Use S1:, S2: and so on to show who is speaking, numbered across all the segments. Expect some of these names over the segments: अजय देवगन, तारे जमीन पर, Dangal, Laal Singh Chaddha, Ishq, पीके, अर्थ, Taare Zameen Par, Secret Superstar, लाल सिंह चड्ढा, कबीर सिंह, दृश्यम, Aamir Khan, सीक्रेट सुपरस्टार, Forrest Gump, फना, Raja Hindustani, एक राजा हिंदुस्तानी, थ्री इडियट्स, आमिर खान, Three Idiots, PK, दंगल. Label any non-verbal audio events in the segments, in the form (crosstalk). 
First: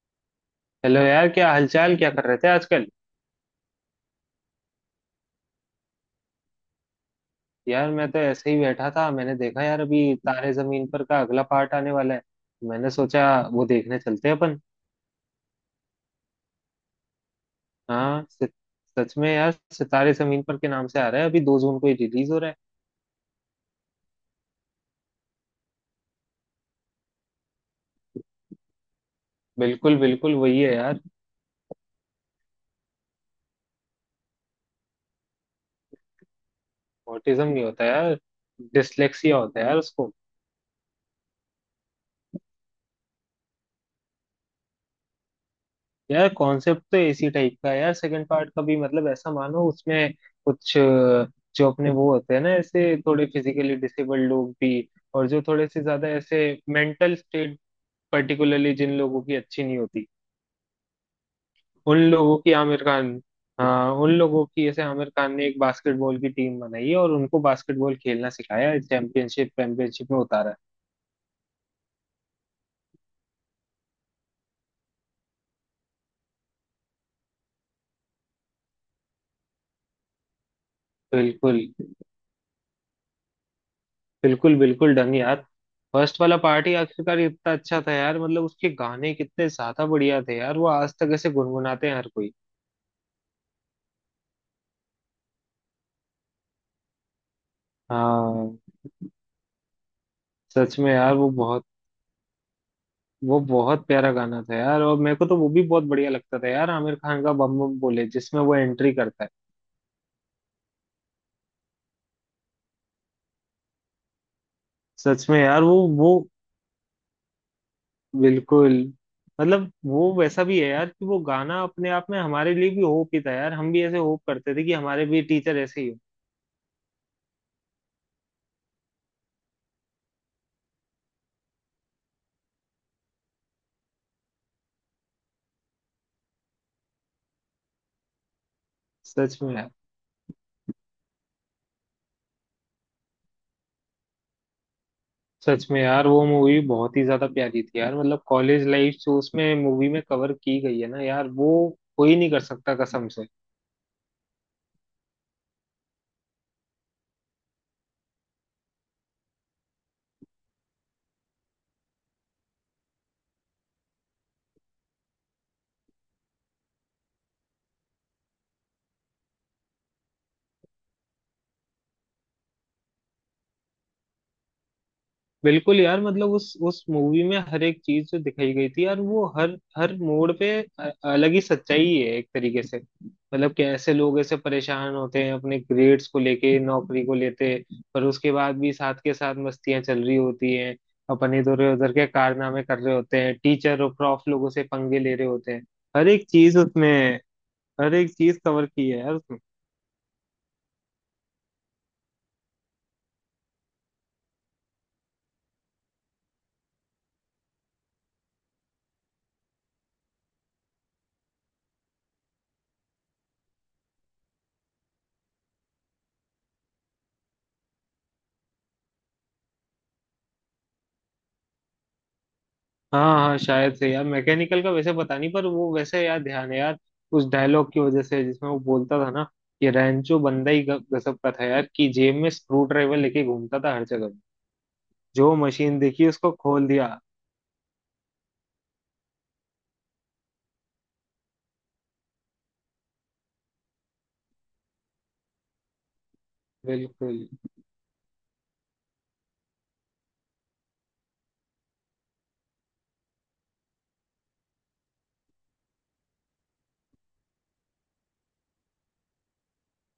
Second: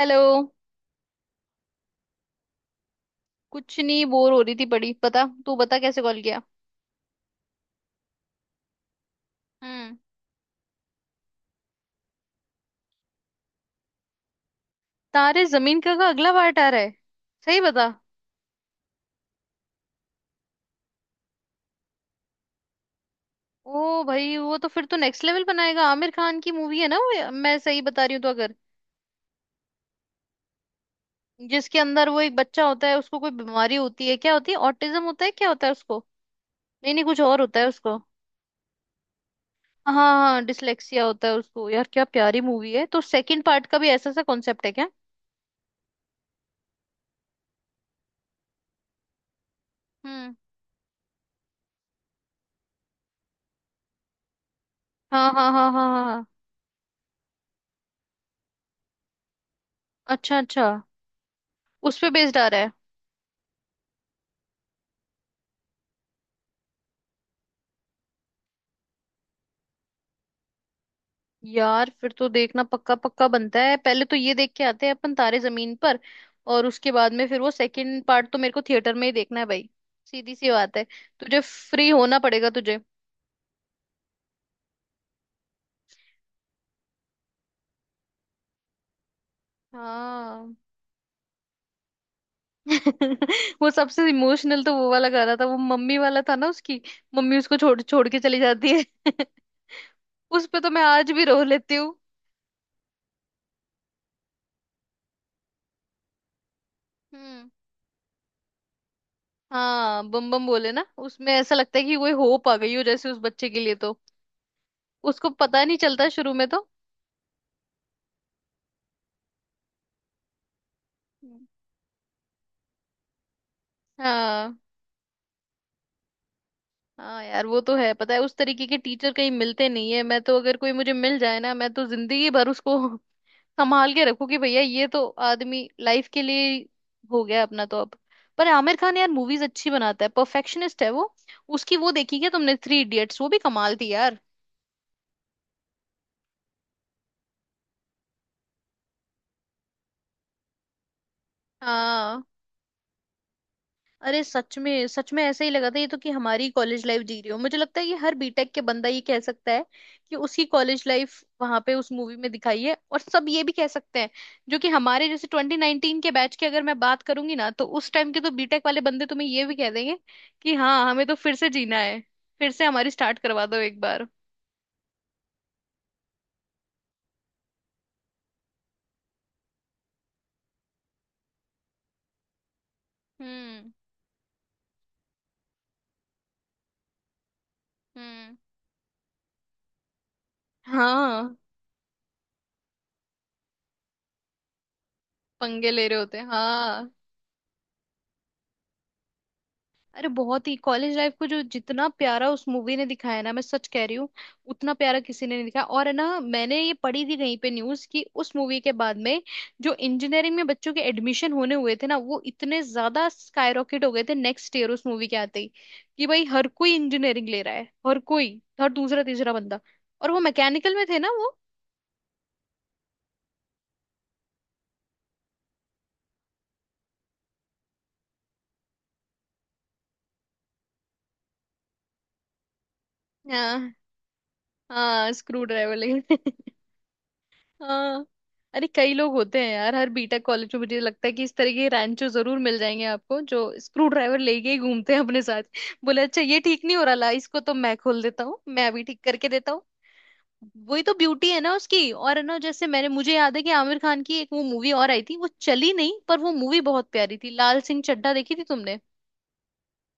S1: Hello.
S2: Hello यार, क्या हालचाल, क्या कर रहे थे आजकल।
S1: कुछ नहीं, बोर हो रही थी बड़ी। पता, तू बता कैसे कॉल किया।
S2: यार मैं तो ऐसे ही बैठा था, मैंने देखा यार
S1: हम्म।
S2: अभी तारे जमीन पर का अगला पार्ट आने वाला है। मैंने सोचा वो देखने चलते हैं अपन।
S1: तारे जमीन का अगला पार्ट आ रहा है? सही बता।
S2: हाँ सच। सच में यार सितारे जमीन पर के नाम से आ रहा है, अभी 2 जून को ही रिलीज हो रहा है।
S1: ओ भाई, वो तो फिर तो नेक्स्ट लेवल बनाएगा। आमिर खान की मूवी है ना वो? मैं सही बता रही हूँ तो? अगर
S2: बिल्कुल बिल्कुल वही है यार।
S1: जिसके अंदर वो एक बच्चा होता है, उसको कोई बीमारी होती है, क्या होती है? ऑटिज्म होता है, क्या होता है उसको? नहीं नहीं, कुछ और
S2: ऑटिज्म
S1: होता
S2: नहीं
S1: है
S2: होता
S1: उसको।
S2: यार, डिसलेक्सिया होता है यार
S1: हाँ।
S2: उसको।
S1: हाँ डिसलेक्सिया होता है उसको। यार क्या प्यारी मूवी है। तो सेकंड पार्ट का भी ऐसा सा कॉन्सेप्ट है क्या?
S2: यार कॉन्सेप्ट तो एसी टाइप का है यार, सेकंड पार्ट का भी, मतलब ऐसा मानो उसमें
S1: हम्म।
S2: कुछ जो अपने वो होते हैं ना, ऐसे थोड़े फिजिकली डिसेबल्ड लोग भी, और
S1: हाँ
S2: जो
S1: हाँ
S2: थोड़े
S1: हाँ हाँ
S2: से
S1: हाँ
S2: ज्यादा
S1: हाँ।
S2: ऐसे मेंटल स्टेट पर्टिकुलरली जिन लोगों की अच्छी नहीं होती,
S1: अच्छा अच्छा। उस
S2: उन
S1: पे बेस्ड
S2: लोगों
S1: आ
S2: की
S1: रहा है।
S2: आमिर खान। हाँ, उन लोगों की ऐसे आमिर खान ने एक बास्केटबॉल की टीम बनाई है और उनको बास्केटबॉल खेलना सिखाया है, चैंपियनशिप चैंपियनशिप में उतारा है।
S1: यार फिर तो देखना पक्का पक्का बनता है। पहले तो ये देख के आते हैं अपन तारे जमीन पर। और उसके बाद में फिर वो सेकंड पार्ट तो मेरे को थिएटर में ही देखना है भाई। सीधी सी बात है। तुझे
S2: बिल्कुल।
S1: फ्री होना पड़ेगा तुझे।
S2: बिल्कुल बिल्कुल डन यार। फर्स्ट वाला पार्ट ही आखिरकार इतना अच्छा था यार, मतलब उसके गाने कितने ज्यादा बढ़िया थे
S1: हाँ।
S2: यार, वो आज तक ऐसे गुनगुनाते हैं हर कोई।
S1: (laughs) वो सबसे इमोशनल तो वो वाला गाना था, वो मम्मी वाला था ना उसकी। मम्मी उसको छोड़ छोड़ के चली
S2: हाँ।
S1: जाती है। (laughs) उस पे तो
S2: सच
S1: मैं
S2: में
S1: आज
S2: यार
S1: भी रो लेती हूँ।
S2: वो बहुत प्यारा गाना था यार। और मेरे को तो वो भी बहुत बढ़िया लगता था यार, आमिर खान का
S1: हम्म।
S2: बम बम बोले जिसमें वो एंट्री करता है।
S1: हाँ बम बम बोले ना, उसमें ऐसा लगता है कि कोई होप आ गई हो जैसे उस बच्चे के लिए तो।
S2: सच
S1: उसको
S2: में यार
S1: पता
S2: वो
S1: नहीं चलता
S2: वो
S1: शुरू में
S2: बिल्कुल। मतलब वो वैसा भी है यार कि वो
S1: तो।
S2: गाना अपने आप में हमारे लिए भी होप ही था यार, हम भी ऐसे होप करते
S1: हाँ।
S2: थे कि हमारे भी टीचर ऐसे ही हो।
S1: हाँ यार वो तो है। पता है उस तरीके के टीचर कहीं मिलते नहीं है। मैं तो अगर कोई मुझे मिल जाए ना, मैं तो जिंदगी भर उसको (laughs) संभाल के रखूं। कि भैया ये तो आदमी लाइफ के लिए हो गया अपना तो अब। पर आमिर खान यार
S2: सच
S1: मूवीज
S2: में
S1: अच्छी
S2: यार।
S1: बनाता है, परफेक्शनिस्ट है वो। उसकी वो देखी क्या तुमने, थ्री इडियट्स? वो भी कमाल थी यार।
S2: सच में यार वो मूवी बहुत ही ज्यादा प्यारी थी यार, मतलब कॉलेज लाइफ जो उसमें मूवी में कवर की गई है ना यार वो कोई
S1: हाँ।
S2: नहीं कर सकता कसम से।
S1: अरे सच में ऐसा ही लगा था ये तो, कि हमारी कॉलेज लाइफ जी रही हो। मुझे लगता है कि हर बीटेक के बंदा ये कह सकता है कि उसकी कॉलेज लाइफ वहां पे उस मूवी में दिखाई है। और सब ये भी कह सकते हैं, जो कि हमारे जैसे 2019 के बैच की अगर मैं बात करूंगी ना, तो उस टाइम के तो बीटेक वाले बंदे तुम्हें ये भी कह देंगे कि हाँ, हमें तो फिर से जीना है। फिर से हमारी स्टार्ट करवा दो एक बार।
S2: बिल्कुल यार, मतलब उस मूवी में हर एक चीज जो दिखाई गई थी यार, वो हर हर मोड़ पे अलग ही सच्चाई है एक तरीके से, मतलब
S1: हम्म।
S2: कैसे लोग ऐसे परेशान होते हैं अपने ग्रेड्स को लेके, नौकरी को लेते। पर उसके
S1: हम्म।
S2: बाद भी साथ के साथ मस्तियां चल रही होती हैं। अपन
S1: हाँ
S2: इधर उधर के कारनामे कर रहे होते हैं, टीचर और प्रॉफ लोगों से पंगे ले रहे होते हैं।
S1: पंगे ले रहे
S2: हर
S1: होते हैं,
S2: एक चीज
S1: हाँ।
S2: उसमें। अरे एक चीज कवर की है यार उसने।
S1: अरे बहुत ही कॉलेज लाइफ को जो जितना प्यारा उस मूवी ने दिखाया ना, मैं सच कह रही हूँ, उतना प्यारा किसी ने नहीं दिखाया। और है ना मैंने ये पढ़ी थी कहीं पे न्यूज़, कि उस मूवी के बाद में जो इंजीनियरिंग में बच्चों के एडमिशन होने हुए थे ना, वो इतने ज्यादा स्काईरॉकेट हो गए थे नेक्स्ट ईयर उस मूवी के आते ही। कि भाई हर कोई इंजीनियरिंग ले रहा है, हर कोई, हर दूसरा तीसरा बंदा। और वो मैकेनिकल में थे ना वो।
S2: हाँ हाँ शायद से यार, मैकेनिकल का वैसे पता नहीं, पर वो वैसे यार ध्यान है यार उस डायलॉग की वजह से जिसमें वो बोलता था ना, कि रैंचो बंदा ही गजब का था यार, कि जेब में स्क्रू ड्राइवर लेके घूमता
S1: हाँ।
S2: था हर जगह,
S1: हाँ
S2: जो
S1: स्क्रू ड्राइवर
S2: मशीन देखी
S1: लगे
S2: उसको
S1: (laughs)
S2: खोल दिया।
S1: हाँ अरे कई लोग होते हैं यार, हर बीटेक कॉलेज में मुझे लगता है कि इस तरह के रैंचो जरूर मिल जाएंगे आपको, जो स्क्रू ड्राइवर लेके ही घूमते हैं अपने साथ। बोले अच्छा ये ठीक नहीं हो रहा, ला
S2: बिल्कुल।
S1: इसको तो मैं खोल देता हूँ, मैं अभी ठीक करके देता हूँ। वही तो ब्यूटी है ना उसकी। और है ना जैसे मैंने, मुझे याद है कि आमिर खान की एक वो मूवी और आई थी, वो चली नहीं पर वो मूवी बहुत प्यारी थी, लाल सिंह चड्ढा देखी थी तुमने?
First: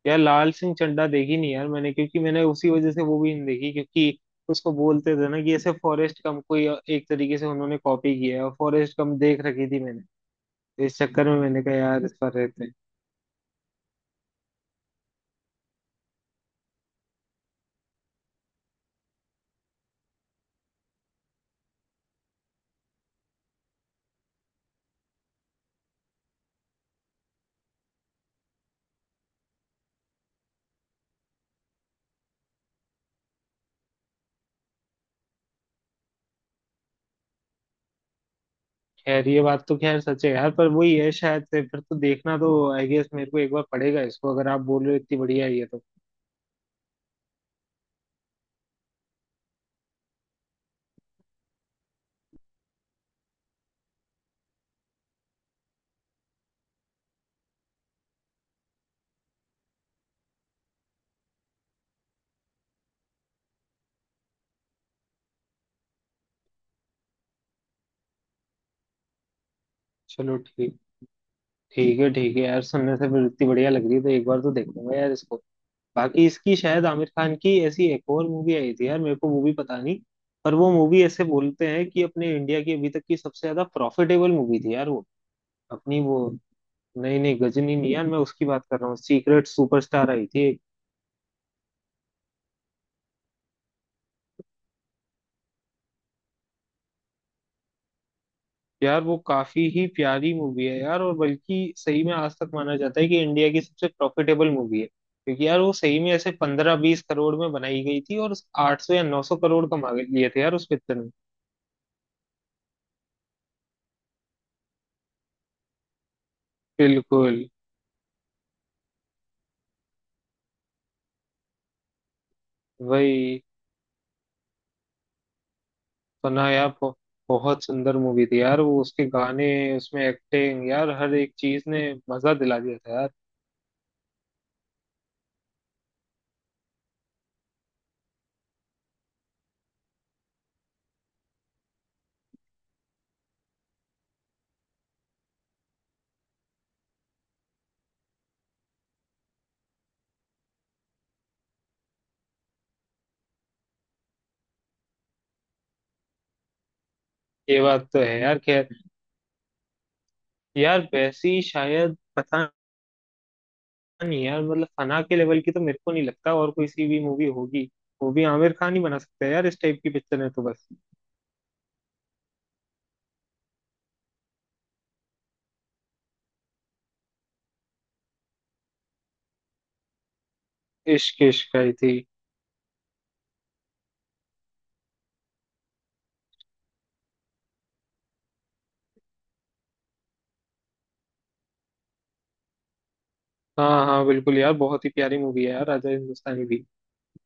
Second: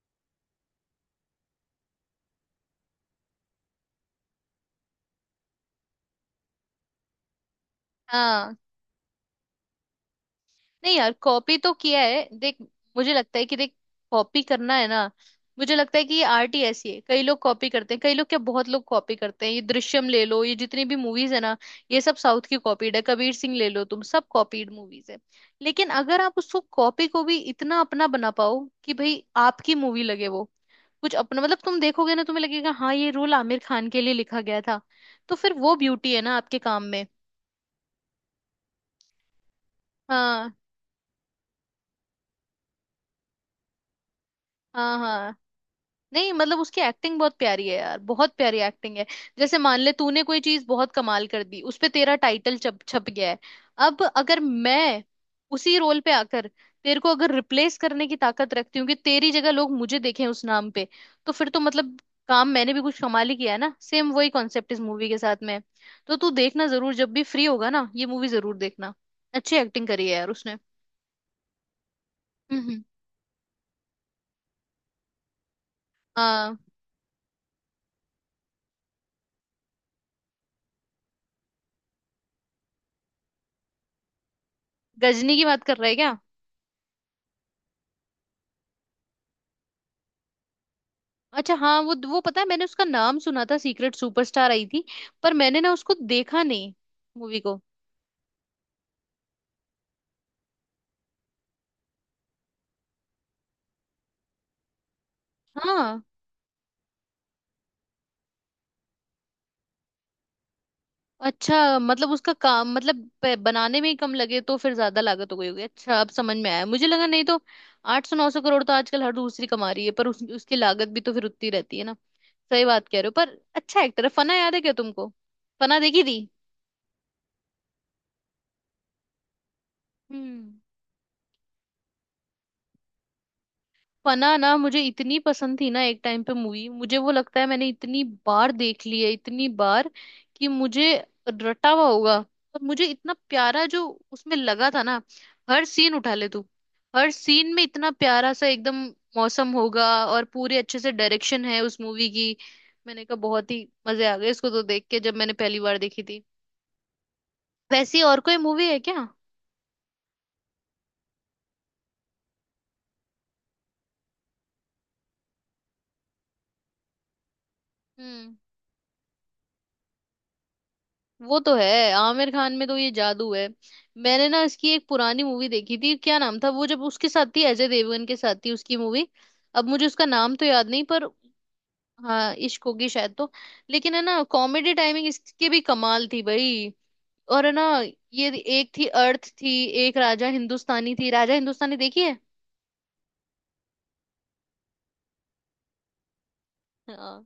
S2: यार लाल सिंह चड्ढा देखी नहीं यार मैंने, क्योंकि मैंने उसी वजह से वो भी नहीं देखी, क्योंकि उसको बोलते थे ना कि ऐसे फॉरेस्ट गम को ही एक तरीके से उन्होंने कॉपी किया है, और
S1: हाँ।
S2: फॉरेस्ट गम देख रखी थी मैंने, तो
S1: नहीं
S2: इस
S1: यार
S2: चक्कर में
S1: कॉपी
S2: मैंने
S1: तो
S2: कहा
S1: किया
S2: यार इस
S1: है
S2: पर
S1: देख,
S2: रहते हैं।
S1: मुझे लगता है कि देख, कॉपी करना है ना। मुझे लगता है कि ये आर्ट ही ऐसी है, कई लोग कॉपी करते हैं, कई लोग क्या बहुत लोग कॉपी करते हैं। ये दृश्यम ले लो, ये जितनी भी मूवीज है ना, ये सब साउथ की कॉपीड है। कबीर सिंह ले लो, तुम सब कॉपीड मूवीज है। लेकिन अगर आप उसको कॉपी को भी इतना अपना बना पाओ कि भाई आपकी मूवी लगे वो, कुछ अपना, मतलब तुम देखोगे ना तुम्हें लगेगा हाँ ये रोल आमिर खान के लिए लिखा गया था, तो फिर वो ब्यूटी है ना आपके काम में।
S2: खैर ये बात तो खैर सच है यार,
S1: हाँ
S2: पर वही है शायद से, फिर तो देखना तो आई गेस मेरे को एक बार पड़ेगा इसको, अगर आप बोल रहे हो
S1: हाँ
S2: इतनी
S1: हाँ।
S2: बढ़िया है ये तो।
S1: नहीं मतलब उसकी एक्टिंग बहुत प्यारी है यार, बहुत प्यारी एक्टिंग है। जैसे मान ले तूने कोई चीज बहुत कमाल कर दी, उस पे तेरा टाइटल छप छप गया है। अब अगर मैं उसी रोल पे आकर तेरे को अगर रिप्लेस करने की ताकत रखती हूँ, कि तेरी जगह लोग मुझे देखें उस नाम पे, तो फिर तो मतलब काम मैंने भी कुछ कमाल ही किया है ना। सेम वही कॉन्सेप्ट इस मूवी के साथ में है। तो तू देखना जरूर, जब भी फ्री होगा ना ये मूवी जरूर देखना। अच्छी एक्टिंग करी है यार
S2: चलो
S1: उसने।
S2: ठीक। ठीक है यार,
S1: हम्म।
S2: सुनने से फिर इतनी बढ़िया लग रही है, तो एक बार तो देखूंगा यार इसको। बाकी इसकी
S1: हाँ
S2: शायद आमिर खान की ऐसी एक और मूवी आई थी यार, मेरे को मूवी पता नहीं, पर वो मूवी ऐसे बोलते हैं कि अपने इंडिया की अभी तक की सबसे ज्यादा प्रॉफिटेबल मूवी थी यार वो।
S1: गजनी की बात कर रहा है
S2: अपनी
S1: क्या?
S2: वो, नहीं नहीं गजनी नहीं यार, मैं उसकी बात कर रहा हूँ, सीक्रेट सुपरस्टार आई थी।
S1: अच्छा हाँ वो पता है मैंने उसका नाम सुना था, सीक्रेट सुपरस्टार आई थी, पर मैंने ना उसको देखा नहीं मूवी को।
S2: यार वो काफी ही प्यारी मूवी है यार, और बल्कि सही में आज तक माना जाता है कि इंडिया की सबसे प्रॉफिटेबल मूवी है, क्योंकि यार वो सही
S1: हाँ।
S2: में ऐसे 15-20 करोड़ में बनाई गई थी, और 800 या 900 करोड़ कमा लिए थे यार उस पिक्चर में।
S1: अच्छा मतलब उसका काम, मतलब बनाने में ही कम लगे तो फिर ज्यादा लागत हो गई होगी, अच्छा अब समझ में आया, मुझे लगा नहीं
S2: बिल्कुल।
S1: तो। 800 नौ सौ करोड़ तो आजकल हर दूसरी कमा रही है, पर उसकी लागत भी तो फिर उतनी रहती है ना। सही बात कह रहे हो पर।
S2: वही
S1: अच्छा एक्टर है। फना याद है क्या तुमको? फना देखी थी?
S2: तो। ना यार बहुत सुंदर मूवी थी यार वो, उसके गाने, उसमें
S1: हम्म।
S2: एक्टिंग यार, हर एक चीज ने मजा दिला दिया था यार।
S1: फना ना मुझे इतनी पसंद थी ना, एक टाइम पे मूवी मुझे, वो लगता है मैंने इतनी बार देख ली है, इतनी बार कि मुझे रटा हुआ होगा। पर मुझे इतना प्यारा जो उसमें लगा था ना, हर सीन उठा ले तू, हर सीन में इतना प्यारा सा एकदम मौसम होगा, और पूरे अच्छे से डायरेक्शन है उस मूवी की। मैंने कहा बहुत ही मजे आ गए इसको तो देख के, जब मैंने पहली बार देखी थी।
S2: ये बात तो
S1: वैसी
S2: है
S1: और कोई
S2: यार
S1: मूवी
S2: खैर।
S1: है क्या?
S2: यार वैसी शायद पता नहीं यार, मतलब फना के लेवल की तो मेरे को नहीं लगता और कोई सी भी मूवी होगी, वो भी
S1: हम्म।
S2: आमिर खान ही बना सकता है यार, इस टाइप की पिक्चर है, तो बस।
S1: वो तो है। आमिर खान में तो ये जादू है। मैंने ना इसकी एक पुरानी मूवी देखी थी, क्या नाम था वो, जब उसके साथ थी अजय देवगन के साथ थी उसकी मूवी, अब मुझे उसका नाम तो याद नहीं पर।
S2: इश्क, इश्क आई थी।
S1: हाँ इश्क होगी शायद तो। लेकिन है ना कॉमेडी टाइमिंग इसकी भी कमाल थी भाई। और है ना ये, एक थी अर्थ थी, एक राजा हिंदुस्तानी थी। राजा हिंदुस्तानी देखी है?
S2: हाँ हाँ बिल्कुल यार, बहुत ही प्यारी मूवी है यार राजा हिंदुस्तानी भी।
S1: हाँ।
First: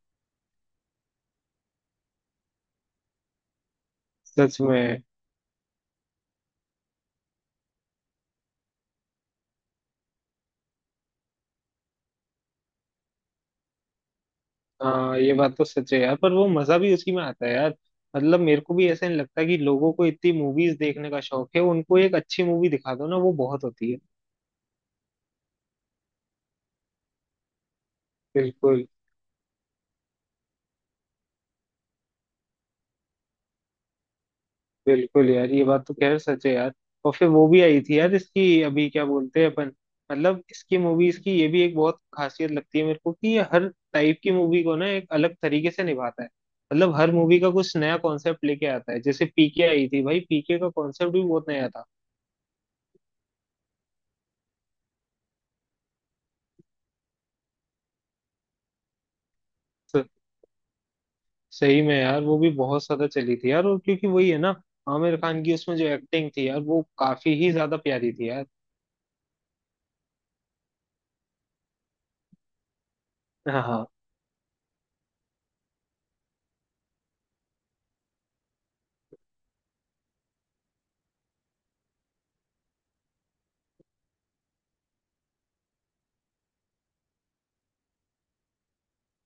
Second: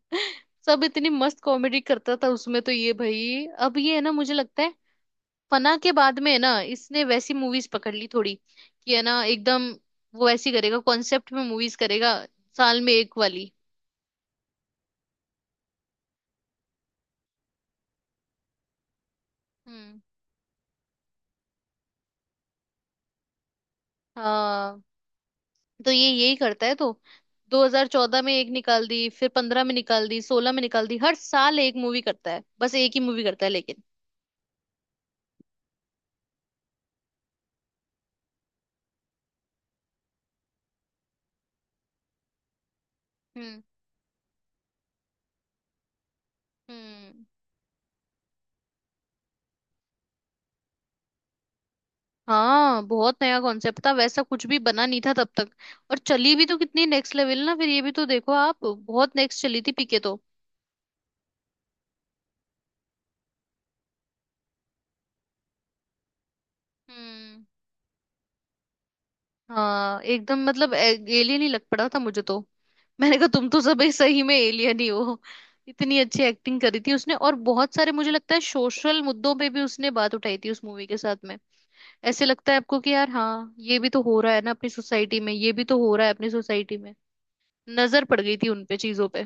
S1: सब इतनी मस्त कॉमेडी करता था उसमें तो, ये भाई अब ये है ना मुझे
S2: सच
S1: लगता है
S2: में।
S1: फना के बाद में है ना, इसने वैसी मूवीज पकड़ ली थोड़ी, कि है ना एकदम वो ऐसी करेगा, कॉन्सेप्ट में मूवीज करेगा, साल में एक वाली।
S2: हाँ ये बात तो सच है यार, पर वो मजा भी उसी में आता है यार, मतलब मेरे को भी ऐसा नहीं लगता कि लोगों
S1: हम्म।
S2: को इतनी मूवीज देखने का शौक है, उनको एक अच्छी मूवी दिखा दो ना वो बहुत होती है।
S1: हाँ तो ये यही करता है। तो 2014 में एक निकाल
S2: बिल्कुल।
S1: दी, फिर 15 में निकाल दी, 16 में निकाल दी, हर साल एक मूवी करता है, बस एक ही मूवी करता है, लेकिन।
S2: बिल्कुल यार ये बात तो खैर सच है यार। और फिर वो भी आई थी यार इसकी अभी, क्या बोलते हैं अपन, मतलब इसकी मूवीज की ये भी एक बहुत खासियत लगती है मेरे को, कि ये
S1: हम्म
S2: हर टाइप की मूवी को ना एक अलग तरीके से निभाता है, मतलब हर
S1: हम्म।
S2: मूवी का कुछ नया कॉन्सेप्ट लेके आता है, जैसे पीके आई थी भाई, पीके का कॉन्सेप्ट भी बहुत नया था।
S1: हाँ बहुत नया कॉन्सेप्ट था, वैसा कुछ भी बना नहीं था तब तक। और चली भी तो कितनी नेक्स्ट लेवल ना, फिर ये भी तो देखो आप, बहुत नेक्स्ट चली थी पीके तो।
S2: स- सही में यार वो भी बहुत ज्यादा चली थी यार, और क्योंकि वही है ना, आमिर खान की उसमें जो एक्टिंग थी यार वो काफी
S1: हम्म।
S2: ही ज्यादा प्यारी थी यार।
S1: हाँ एकदम, मतलब एलियन ही लग पड़ा था मुझे तो। मैंने कहा तुम तो सब
S2: हाँ
S1: एक सही में एलियन ही हो। इतनी अच्छी एक्टिंग करी थी उसने, और बहुत सारे मुझे लगता है सोशल मुद्दों पे भी उसने बात उठाई थी उस मूवी के साथ में। ऐसे लगता है आपको कि यार हाँ ये भी तो हो रहा है ना अपनी सोसाइटी में, ये भी तो हो रहा है अपनी सोसाइटी में, नजर पड़ गई थी उनपे चीजों पे।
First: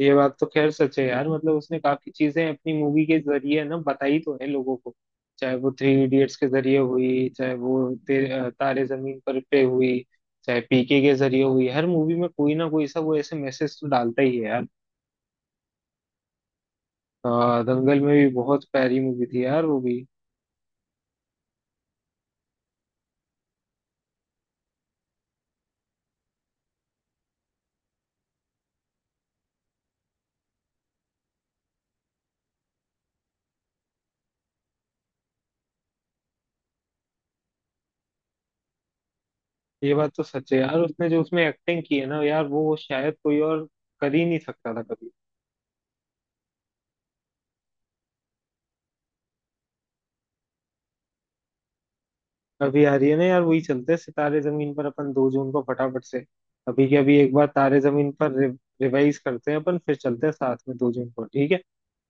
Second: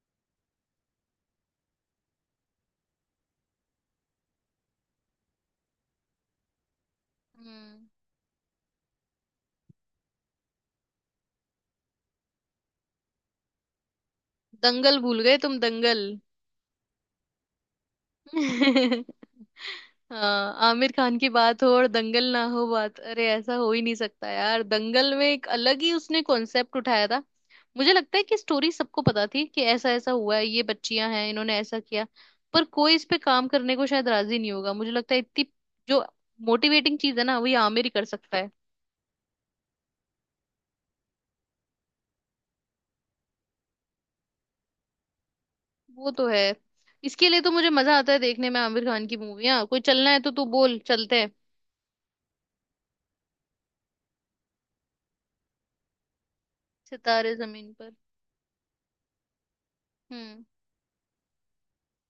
S2: ये बात तो खैर सच है यार, मतलब उसने काफी चीजें अपनी मूवी के जरिए ना बताई तो है लोगों को, चाहे वो थ्री इडियट्स के जरिए हुई, चाहे
S1: हम्म।
S2: वो तारे जमीन पर पे हुई, चाहे पीके के जरिए हुई, हर मूवी में कोई ना कोई सा वो ऐसे मैसेज तो डालता ही है यार।
S1: दंगल भूल गए तुम, दंगल।
S2: दंगल में भी बहुत प्यारी
S1: (laughs)
S2: मूवी थी यार वो भी।
S1: हाँ आमिर खान की बात हो और दंगल ना हो बात, अरे ऐसा हो ही नहीं सकता यार। दंगल में एक अलग ही उसने कॉन्सेप्ट उठाया था। मुझे लगता है कि स्टोरी सबको पता थी कि ऐसा ऐसा हुआ है, ये बच्चियां हैं इन्होंने ऐसा किया, पर कोई इस पे काम करने को शायद राजी नहीं होगा। मुझे लगता है इतनी जो मोटिवेटिंग चीज है ना, वही आमिर ही कर सकता है।
S2: ये बात तो सच है यार, उसने जो उसमें एक्टिंग की है ना यार, वो शायद कोई और कर ही नहीं सकता था कभी।
S1: वो तो है। इसके लिए तो मुझे मजा आता है देखने में आमिर खान की मूवियां। कोई चलना है तो तू बोल, चलते हैं।
S2: अभी आ रही है ना यार वही, चलते हैं सितारे जमीन पर अपन 2 जून को फटाफट से। अभी के अभी
S1: सितारे
S2: एक बार
S1: जमीन
S2: तारे
S1: पर।
S2: जमीन पर रिवाइज करते हैं अपन, फिर चलते हैं
S1: हम्म।
S2: साथ में 2 जून को, ठीक है।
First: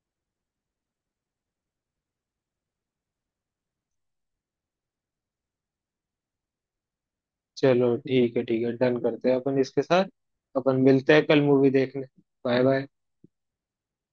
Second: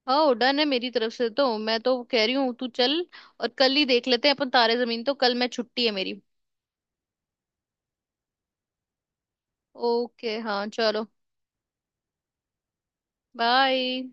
S1: हाँ डन है मेरी तरफ से तो, मैं तो कह रही हूँ तू चल। और कल ही देख लेते हैं अपन तारे जमीन, तो कल मैं छुट्टी है मेरी।
S2: चलो ठीक है ठीक है, डन करते हैं अपन इसके साथ।
S1: ओके हाँ
S2: अपन
S1: चलो।
S2: मिलते हैं कल मूवी देखने। Bye bye.
S1: बाय।